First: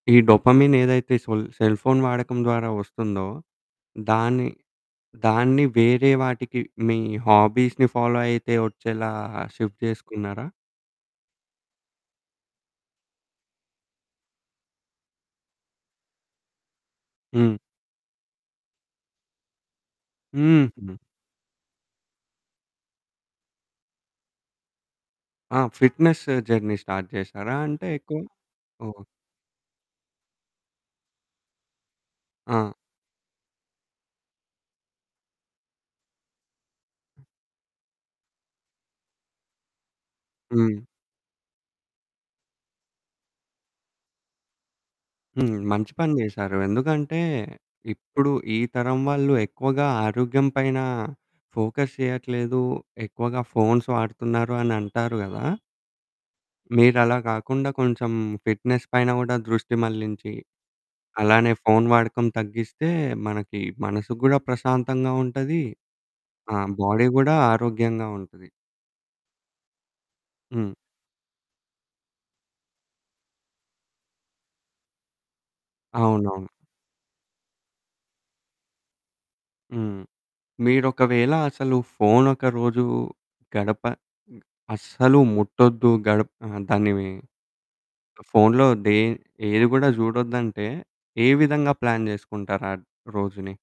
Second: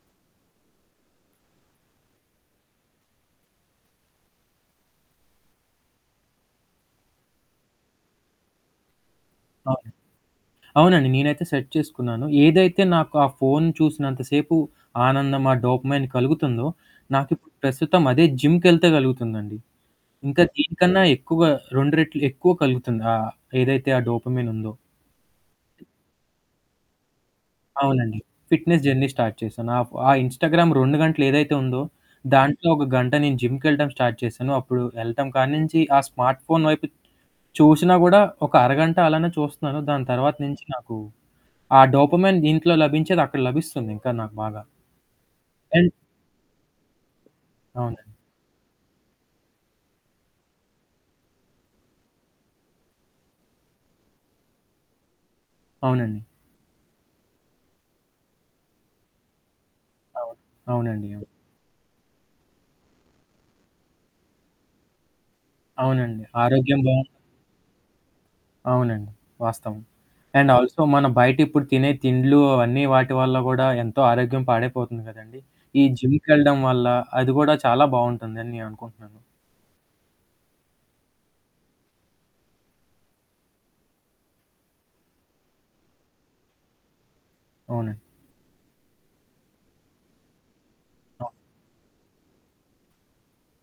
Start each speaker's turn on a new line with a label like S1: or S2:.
S1: ఈ డోపమిన్ ఏదైతే సొల్ cell phone వాడకం ద్వారా వస్తుందో, దాన్ని, దాన్ని వేరే వాటికి మీ హాబీస్‌ని ఫాలో అయితే వచ్చేలా షిఫ్ట్
S2: అవును.
S1: చేసుకున్నారా?
S2: అవునండి. నేనైతే సెట్ చేసుకున్నాను. ఏదైతే నాకు ఆ ఫోను చూసినంతసేపు ఆనందం, ఆ డోపమైన్ కలుగుతుందో, నాకు ఇప్పుడు
S1: హ్మ్.
S2: ప్రస్తుతం అదే జిమ్‌కెళ్తే కలుగుతుందండి. ఇంకా
S1: హుహు.
S2: దీనికన్నా ఎక్కువ, 2 రెట్లు ఎక్కువ కలుగుతుంది. ఆ ఏదైతే ఆ డోపమైన్ ఉందో.
S1: ఆ! ఫిట్‌నెస్ జర్నీ స్టార్ట్ చేశారా? అంటే
S2: అవునండి.
S1: ఎక్కువ
S2: ఫిట్‌నెస్
S1: ఓహ్!
S2: జర్నీ స్టార్ట్ చేశాను. ఆహ్, ఆ ఇన్‌స్టాగ్రామ్ 2 గంటలు ఏదైతే ఉందో, దాంట్లో
S1: ఆ!
S2: ఒక గంట నేను జిమ్‌కెళ్లటం స్టార్ట్ చేశాను. అప్పుడు ఎళ్లటం కాడి నుంచి ఆ స్మార్ట్‌ఫోన్ వైపు చూసినా కూడా ఒక అరగంట అలానే చూస్తున్నాను. దాని తర్వాత నుంచి
S1: హ్మ్.
S2: నాకు ఆ డోపమైన్ దీంట్లో లభించేది అక్కడ లభిస్తుంది. ఇంకా నాకు బాగా.
S1: హ్మ్.
S2: ఎన్
S1: మంచి పని చేశారు. ఎందుకంటే
S2: అవునండి.
S1: ఇప్పుడు ఈ తరం వాళ్లు ఎక్కువగా ఆరోగ్యం పైన ఫోకస్ చేయట్లేదు. ఎక్కువగా ఫోన్స్ వాడుతున్నారు అని అంటారు గదా!
S2: అవునండి.
S1: మీరలా కాకుండా కొంచెం ఫిట్‌నెస్ పైన గూడా దృష్టి మళ్లించి,
S2: అవును. అవునండి అవును.
S1: అలానే ఫోను వాడకం తగ్గిస్తే మనకి మనసు కూడా ప్రశాంతంగా ఉంటది.
S2: అవునండి.
S1: ఆ!
S2: ఆరోగ్యం బావు
S1: బాడీ కూడా ఆరోగ్యంగా ఉంటది.
S2: అవునండి. వాస్తవం. అండ్
S1: హ్మ్.
S2: ఆల్సో మన బయట ఇప్పుడు తినే తిండ్లు అవన్నీ వాటి వల్ల కూడా ఎంతో ఆరోగ్యం పాడైపోతుంది కదండీ. ఈ
S1: అవునవును.
S2: జిమ్‌కెళ్లడం వల్ల అది కూడా చాలా బావుంటుందని నేననుకుంటున్నాను.
S1: హ్మ్. మీరొకవేళ అసలు ఫోను ఒక రోజు గడప అస్సలు ముట్టొద్దు, గడప ఆహ్, దాన్నిఫోన్లో
S2: అవునండి.
S1: దే ఏది కూడా చూడొద్దంటే, ఏ
S2: ట
S1: విధంగా ప్లాన్ చేసుకుంటారు ఆ రోజుని?